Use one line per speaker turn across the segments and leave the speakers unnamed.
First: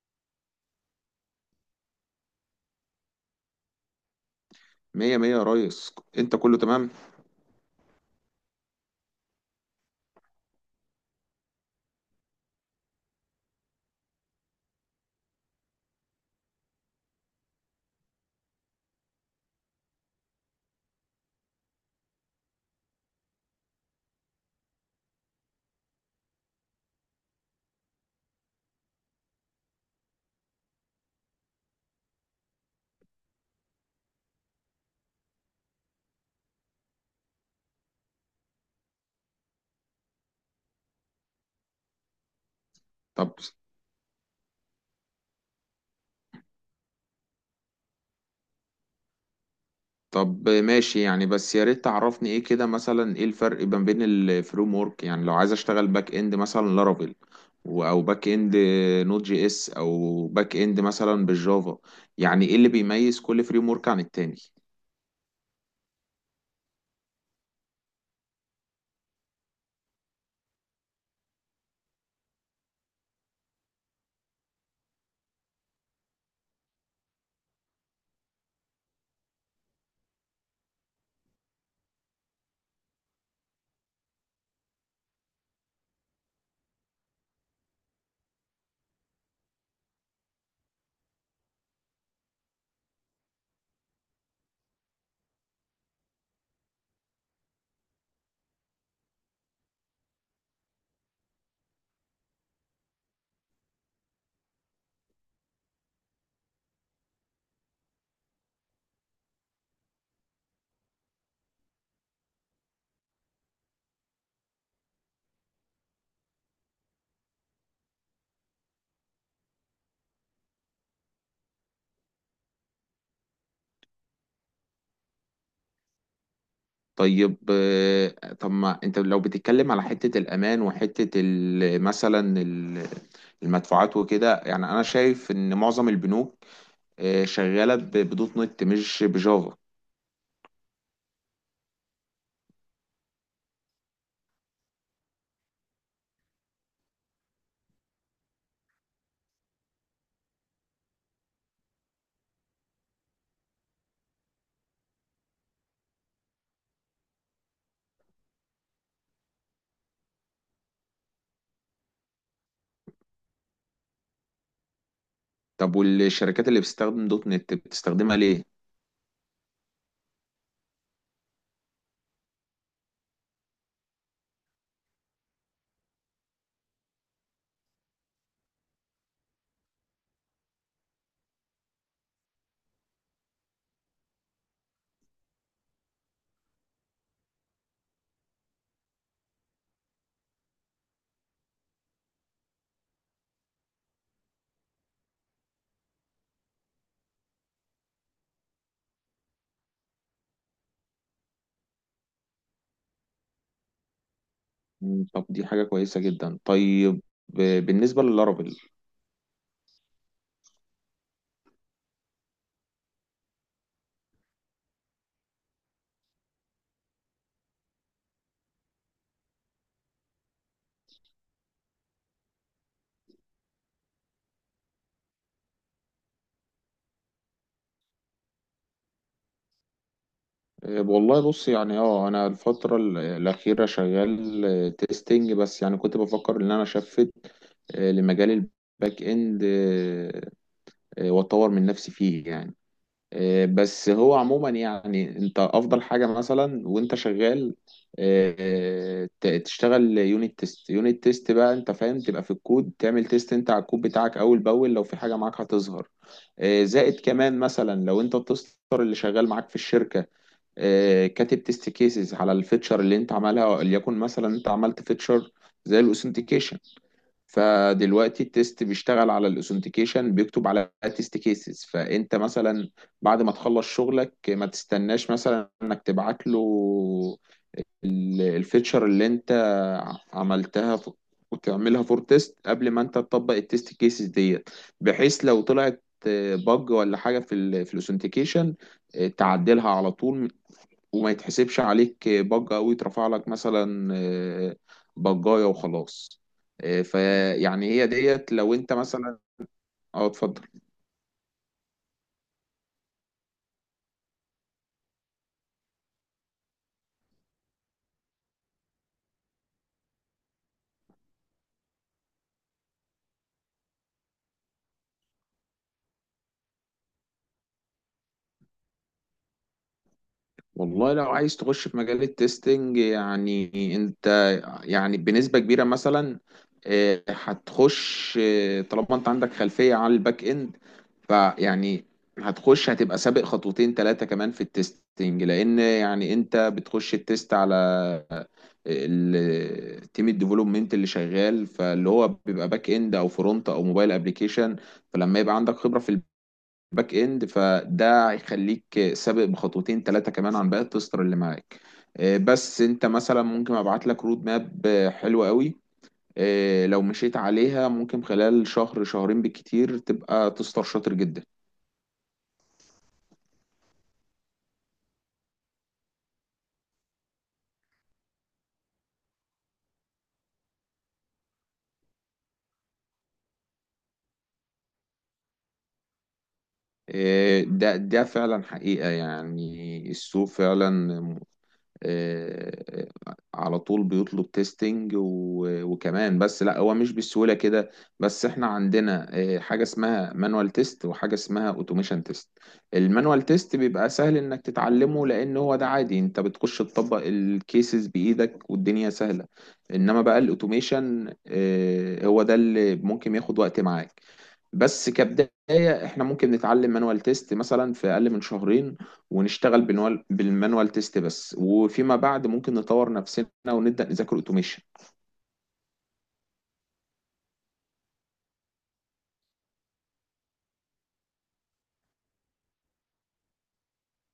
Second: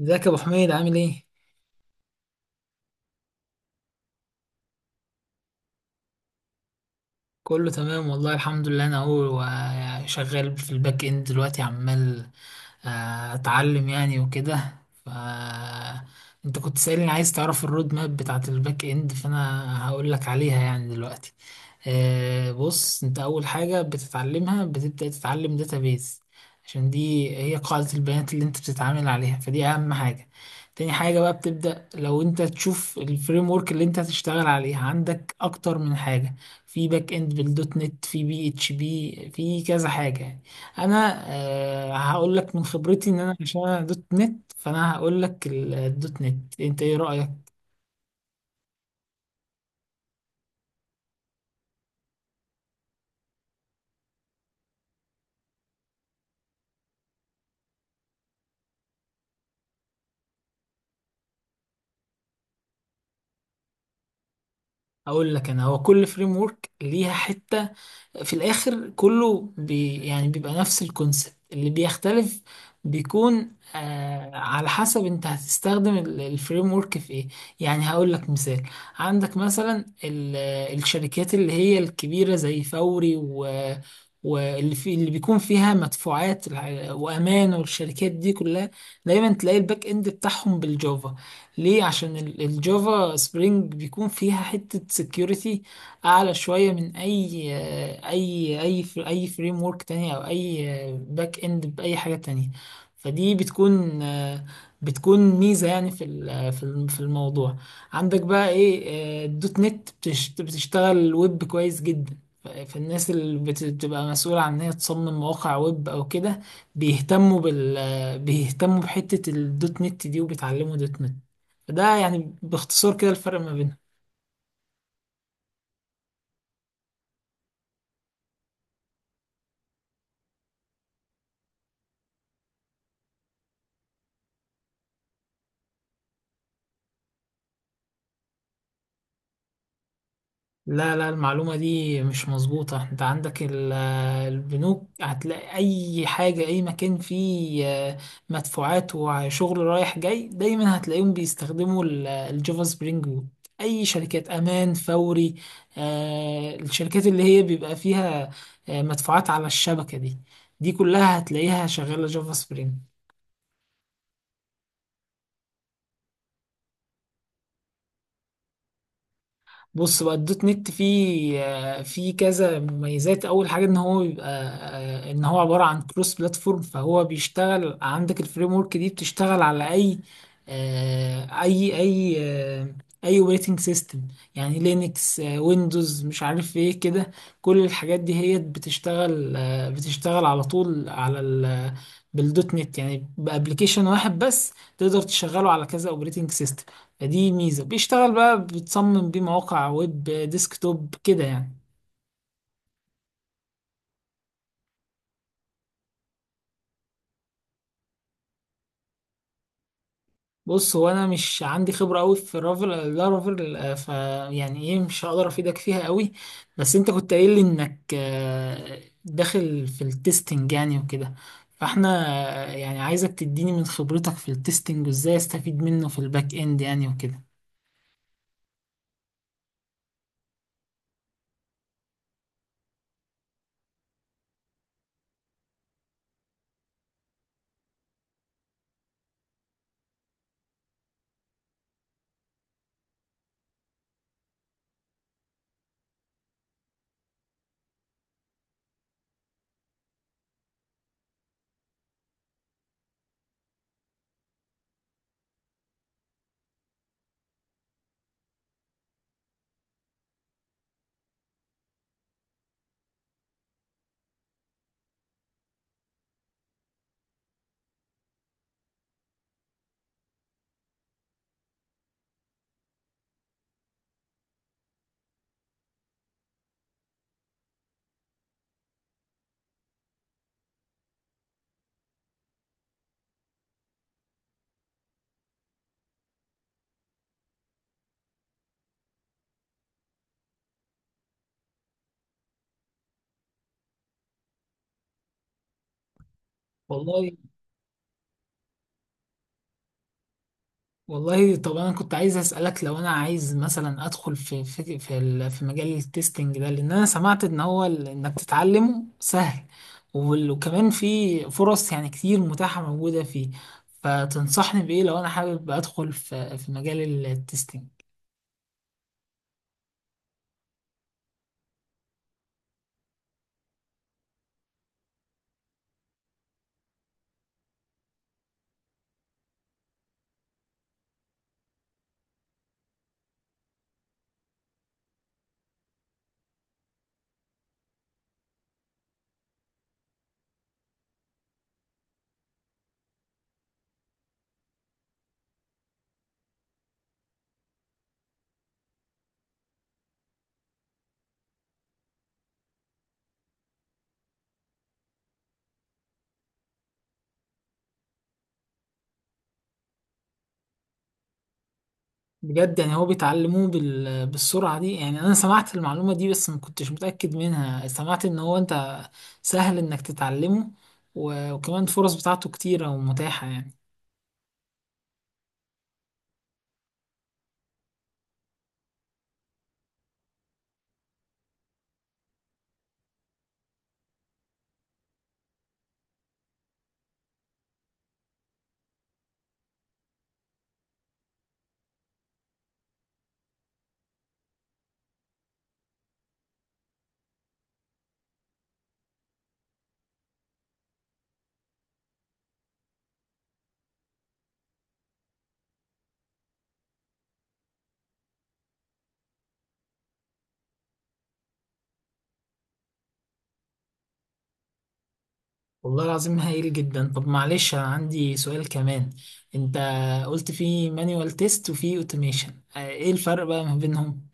ازيك يا ابو حميد عامل ايه؟
مية مية يا ريس، انت كله تمام.
كله تمام والله الحمد لله. انا اهو شغال في الباك اند دلوقتي عمال اتعلم يعني وكده. ف انت كنت سألني عايز تعرف الرود ماب بتاعت الباك اند، فانا هقول لك عليها يعني دلوقتي. بص، انت اول حاجة بتتعلمها بتبدأ تتعلم داتابيز، عشان دي هي قاعدة البيانات اللي انت بتتعامل عليها، فدي اهم حاجة. تاني حاجة بقى بتبدأ لو انت تشوف الفريم ورك اللي انت هتشتغل عليها، عندك اكتر من حاجة في باك اند، بالدوت نت، في بي اتش بي، في كذا حاجه يعني. انا هقول لك من خبرتي ان
طب
انا، عشان انا دوت نت، فانا هقول لك الدوت نت. انت ايه رايك؟
طب ماشي، يعني بس يا ريت تعرفني ايه كده، مثلا ايه الفرق ما بين الفريم ورك؟ يعني لو عايز اشتغل باك اند مثلا لارافيل، او باك اند نوت جي اس، او باك اند مثلا بالجافا. يعني ايه اللي بيميز كل فريم ورك عن التاني؟
اقول لك انا، هو كل فريم ورك ليها حته. في الاخر كله بي يعني بيبقى نفس الكونسبت، اللي بيختلف بيكون على حسب انت هتستخدم الفريم ورك في ايه. يعني هقول لك مثال. عندك مثلا الشركات اللي هي الكبيرة زي فوري و واللي في اللي بيكون فيها مدفوعات وامان، والشركات دي كلها دايما تلاقي الباك اند بتاعهم بالجافا. ليه؟ عشان الجافا سبرينج بيكون فيها حتة security اعلى شويه من اي فريم ورك تاني او اي باك اند باي حاجه تانية. فدي بتكون ميزه يعني في في الموضوع. عندك بقى ايه، الدوت نت بتشتغل ويب كويس جدا. فالناس اللي بتبقى مسؤولة عن ان هي تصمم مواقع ويب او كده، بيهتموا بحتة الدوت نت دي، وبيتعلموا دوت نت. فده يعني باختصار كده الفرق ما بينهم.
طيب. طب ما انت لو بتتكلم على حتة الامان وحتة مثلا المدفوعات وكده، يعني انا شايف ان معظم البنوك شغالة بدوت نت مش بجافا.
لا لا، المعلومة دي مش مظبوطة. انت عندك البنوك، هتلاقي اي حاجة، اي مكان فيه مدفوعات وشغل رايح جاي، دايما هتلاقيهم بيستخدموا الجافا سبرينج ويب. اي شركات امان، فوري، الشركات اللي هي بيبقى فيها مدفوعات على الشبكة دي، دي كلها هتلاقيها شغالة جافا سبرينج.
طب والشركات اللي بتستخدم دوت نت بتستخدمها ليه؟
بص بقى، الدوت نت فيه فيه كذا مميزات. اول حاجه ان هو بيبقى ان هو عباره عن كروس بلاتفورم، فهو بيشتغل، عندك الفريم ورك دي بتشتغل على آه، اي اي آه، اي اوبريتنج سيستم، يعني لينكس، ويندوز، مش عارف ايه كده. كل الحاجات دي هي بتشتغل بتشتغل على طول على بالدوت نت. يعني بابلكيشن واحد بس تقدر تشغله على كذا اوبريتنج سيستم. فدي ميزة. بيشتغل بقى، بتصمم بيه مواقع ويب، ديسكتوب كده يعني.
طب دي حاجة كويسة جدا. طيب بالنسبة للارابل.
بص، هو انا مش عندي خبرة قوي في الرافل، لارافل، آه، ف يعني ايه، مش هقدر افيدك فيها قوي. بس انت كنت قايل لي انك داخل في التستنج يعني وكده، فاحنا آه، يعني عايزك تديني من خبرتك في التستنج، وازاي استفيد منه في الباك اند يعني وكده.
والله بص، يعني انا الفترة الأخيرة شغال تيستينج، بس يعني كنت بفكر ان انا شفت لمجال الباك اند. واتطور من نفسي فيه يعني. بس هو عموما، يعني انت افضل حاجه مثلا وانت شغال تشتغل يونت تيست. يونت تيست بقى انت فاهم تبقى في الكود، تعمل تيست انت على الكود بتاعك اول باول، لو في حاجه معاك هتظهر. زائد كمان مثلا لو انت التستر اللي شغال معاك في الشركه كاتب تيست كيسز على الفيتشر اللي انت عملها. وليكن مثلا انت عملت فيتشر زي الاوثنتيكيشن، فدلوقتي التيست بيشتغل على الاوثنتيكيشن بيكتب على تيست كيسز. فانت مثلا بعد ما تخلص شغلك ما تستناش مثلا انك تبعت له الفيتشر اللي انت عملتها، وتعملها فور تيست قبل ما انت تطبق التيست كيسز ديت، بحيث لو طلعت بج ولا حاجه في الاوثنتيكيشن تعدلها على طول، وما يتحسبش عليك بجة أو يترفع لك مثلا بجاية وخلاص.
والله،
فيعني هي ديت لو أنت مثلا. أه، اتفضل.
والله طب انا كنت عايز اسالك، لو انا عايز مثلا ادخل في مجال التستنج ده، لان انا سمعت ان هو انك تتعلمه سهل، وكمان في فرص يعني كتير متاحه موجوده فيه. فتنصحني بايه لو انا حابب ادخل في مجال التستنج؟
والله لو عايز تخش في مجال التستنج، يعني أنت يعني بنسبة كبيرة مثلا هتخش طالما أنت عندك خلفية على الباك إند، فيعني هتخش، هتبقى سابق خطوتين ثلاثة كمان في التستنج. لأن يعني أنت بتخش التست على التيم الديفلوبمنت اللي شغال، فاللي هو بيبقى باك اند او فرونت او موبايل ابلكيشن. فلما يبقى عندك خبره في الباك اند فده هيخليك سابق بخطوتين ثلاثه كمان عن باقي التستر اللي معاك. بس انت مثلا ممكن ابعت لك رود ماب حلوه قوي، لو مشيت عليها ممكن خلال شهر شهرين بالكتير تبقى تستر شاطر جدا.
بجد يعني هو بيتعلموه بالسرعه دي يعني؟ انا سمعت المعلومه دي بس ما كنتش متاكد منها. سمعت ان هو انت سهل انك تتعلمه، وكمان الفرص بتاعته كتيره ومتاحه يعني.
ده فعلا حقيقة، يعني السوق فعلا آه، على طول بيطلب تيستنج، وكمان بس لا، هو مش بالسهولة كده. بس احنا عندنا حاجة اسمها مانوال تيست وحاجة اسمها اوتوميشن تيست. المانوال تيست بيبقى سهل انك تتعلمه، لان هو ده عادي انت بتخش تطبق الكيسز بايدك والدنيا سهلة. انما بقى الاوتوميشن هو ده اللي ممكن ياخد وقت معاك. بس كبداية احنا ممكن نتعلم مانوال تيست مثلا في اقل من شهرين، ونشتغل بالمانوال تيست بس، وفيما بعد ممكن نطور نفسنا ونبدأ نذاكر اوتوميشن.
والله العظيم هايل جدا. طب معلش انا عندي سؤال كمان. انت قلت في مانيوال تيست وفي اوتوميشن، ايه الفرق بقى ما بينهم؟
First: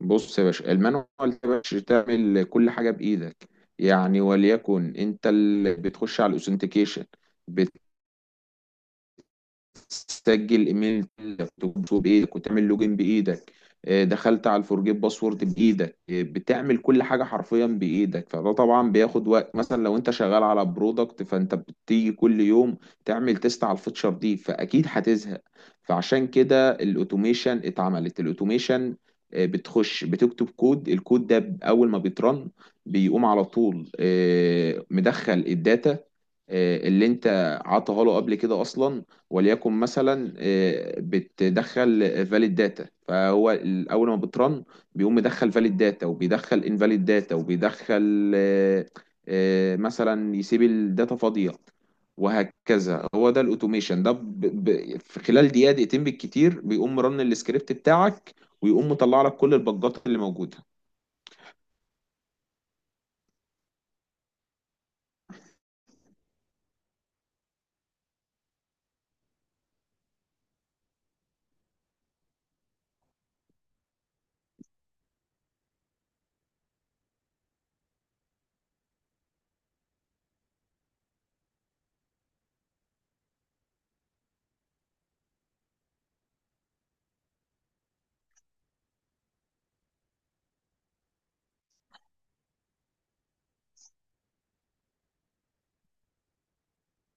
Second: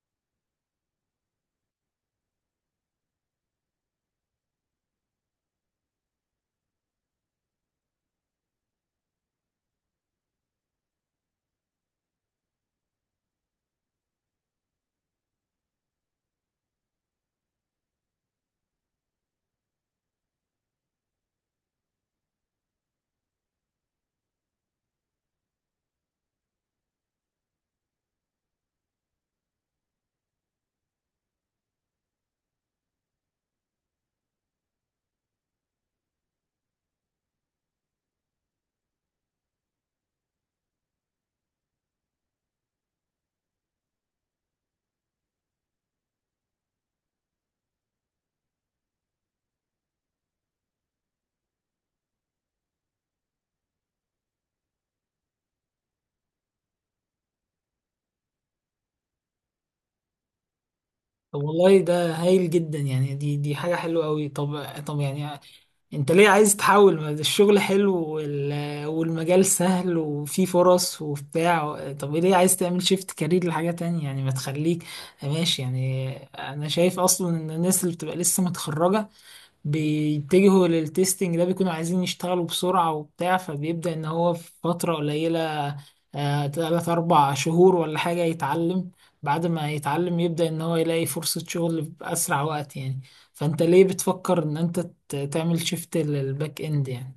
بص يا باشا، المانوال ده يا باشا تعمل كل حاجة بإيدك. يعني وليكن انت اللي بتخش على الاوثنتيكيشن، سجل ايميل كنت بتكتبه بايدك، وتعمل لوجين بايدك، دخلت على الفورجيت باسورد بايدك، بتعمل كل حاجه حرفيا بايدك. فده طبعا بياخد وقت، مثلا لو انت شغال على برودكت فانت بتيجي كل يوم تعمل تيست على الفيتشر دي، فاكيد هتزهق. فعشان كده الاوتوميشن اتعملت. الاوتوميشن بتخش بتكتب كود، الكود ده اول ما بيترن بيقوم على طول مدخل الداتا اللي انت عطاها له قبل كده اصلا. وليكن مثلا بتدخل فاليد داتا، فهو اول ما بترن بيقوم مدخل فاليد داتا وبيدخل انفاليد داتا وبيدخل مثلا يسيب الداتا فاضيه، وهكذا. هو ده الاوتوميشن. ده في خلال دقيقه دقيقتين بالكتير بيقوم رن السكريبت بتاعك ويقوم مطلع لك كل البجات اللي موجوده.
طب والله ده هايل جدا يعني. دي حاجة حلوة قوي. طب يعني انت ليه عايز تحول؟ ما ده الشغل حلو، والمجال سهل وفيه فرص وبتاع. طب ليه عايز تعمل شيفت كارير لحاجة تانية يعني؟ ما تخليك ماشي يعني. انا شايف اصلا ان الناس اللي بتبقى لسه متخرجة بيتجهوا للتستنج ده، بيكونوا عايزين يشتغلوا بسرعة وبتاع، فبيبدأ إن هو في فترة قليلة، تلات أربع شهور ولا حاجة، يتعلم. بعد ما يتعلم يبدأ إن هو يلاقي فرصة شغل بأسرع وقت يعني. فأنت ليه بتفكر إن أنت تعمل شيفت للباك إند يعني؟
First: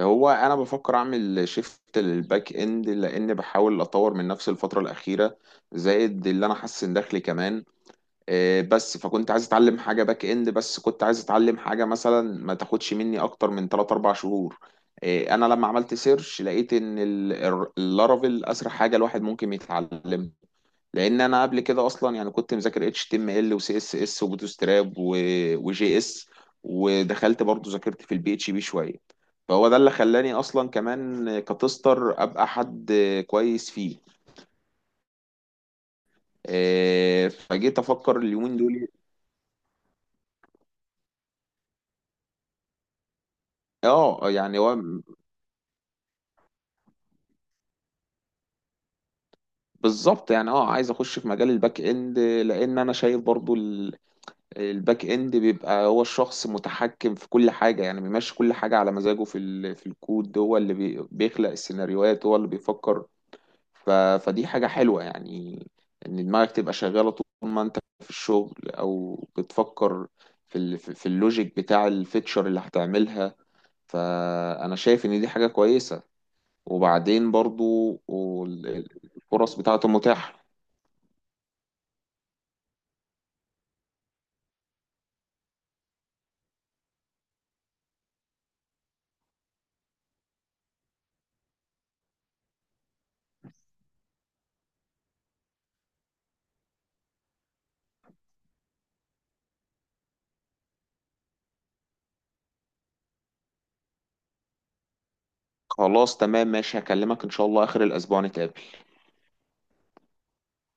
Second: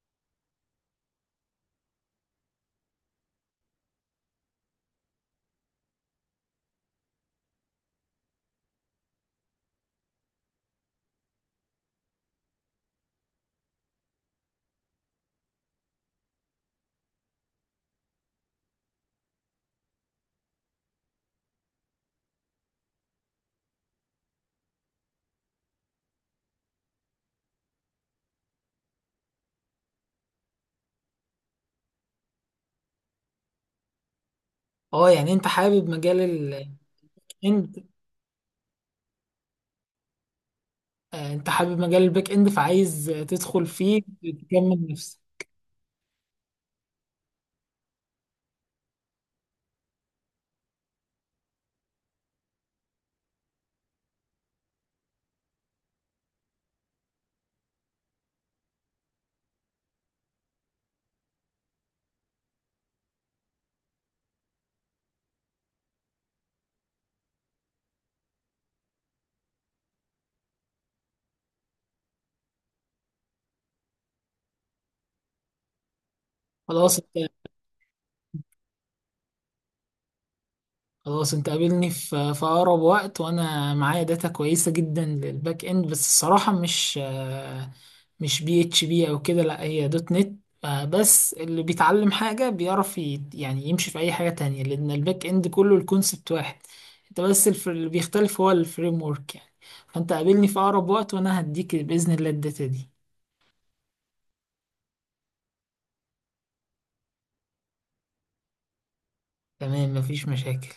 هو انا بفكر اعمل شيفت للباك اند لان بحاول اطور من نفسي الفتره الاخيره، زائد اللي انا حاسس ان دخلي كمان بس. فكنت عايز اتعلم حاجه باك اند، بس كنت عايز اتعلم حاجه مثلا ما تاخدش مني اكتر من 3 4 شهور. انا لما عملت سيرش لقيت ان اللارافيل اسرع حاجه الواحد ممكن يتعلمها، لان انا قبل كده اصلا يعني كنت مذاكر اتش تي ام ال وسي اس اس وبوتستراب وجي اس، ودخلت برضو ذاكرت في البي اتش بي شويه، فهو ده اللي خلاني اصلا كمان كتستر ابقى حد كويس فيه.
اه، يعني انت حابب مجال الباك
فجيت
اند.
افكر اليومين دول.
انت حابب مجال الباك اند فعايز تدخل فيه
اه يعني هو
تكمل نفسك.
بالظبط، يعني عايز اخش في مجال الباك اند، لان انا شايف برضو الباك اند بيبقى هو الشخص متحكم في كل حاجة. يعني بيمشي كل حاجة على مزاجه في الكود، هو اللي بيخلق السيناريوهات، هو اللي بيفكر. ف... فدي حاجة حلوة، يعني ان دماغك تبقى شغالة طول ما انت في الشغل او بتفكر في ال... في في اللوجيك بتاع الفيتشر اللي هتعملها. فانا شايف ان دي حاجة كويسة.
خلاص.
وبعدين برضو وال- الفرص بتاعته متاحة.
خلاص، انت قابلني في اقرب وقت وانا معايا داتا كويسه جدا للباك اند. بس الصراحه مش مش بي اتش بي او كده، لا، هي دوت نت. بس اللي بيتعلم حاجه بيعرف يعني يمشي في اي حاجه تانية، لان الباك اند كله الكونسبت واحد، انت بس اللي بيختلف هو الفريم ورك يعني. فانت قابلني في اقرب وقت وانا هديك باذن الله الداتا دي.
خلاص تمام ماشي، هكلمك ان شاء الله اخر الاسبوع نتقابل.
تمام، مفيش مشاكل.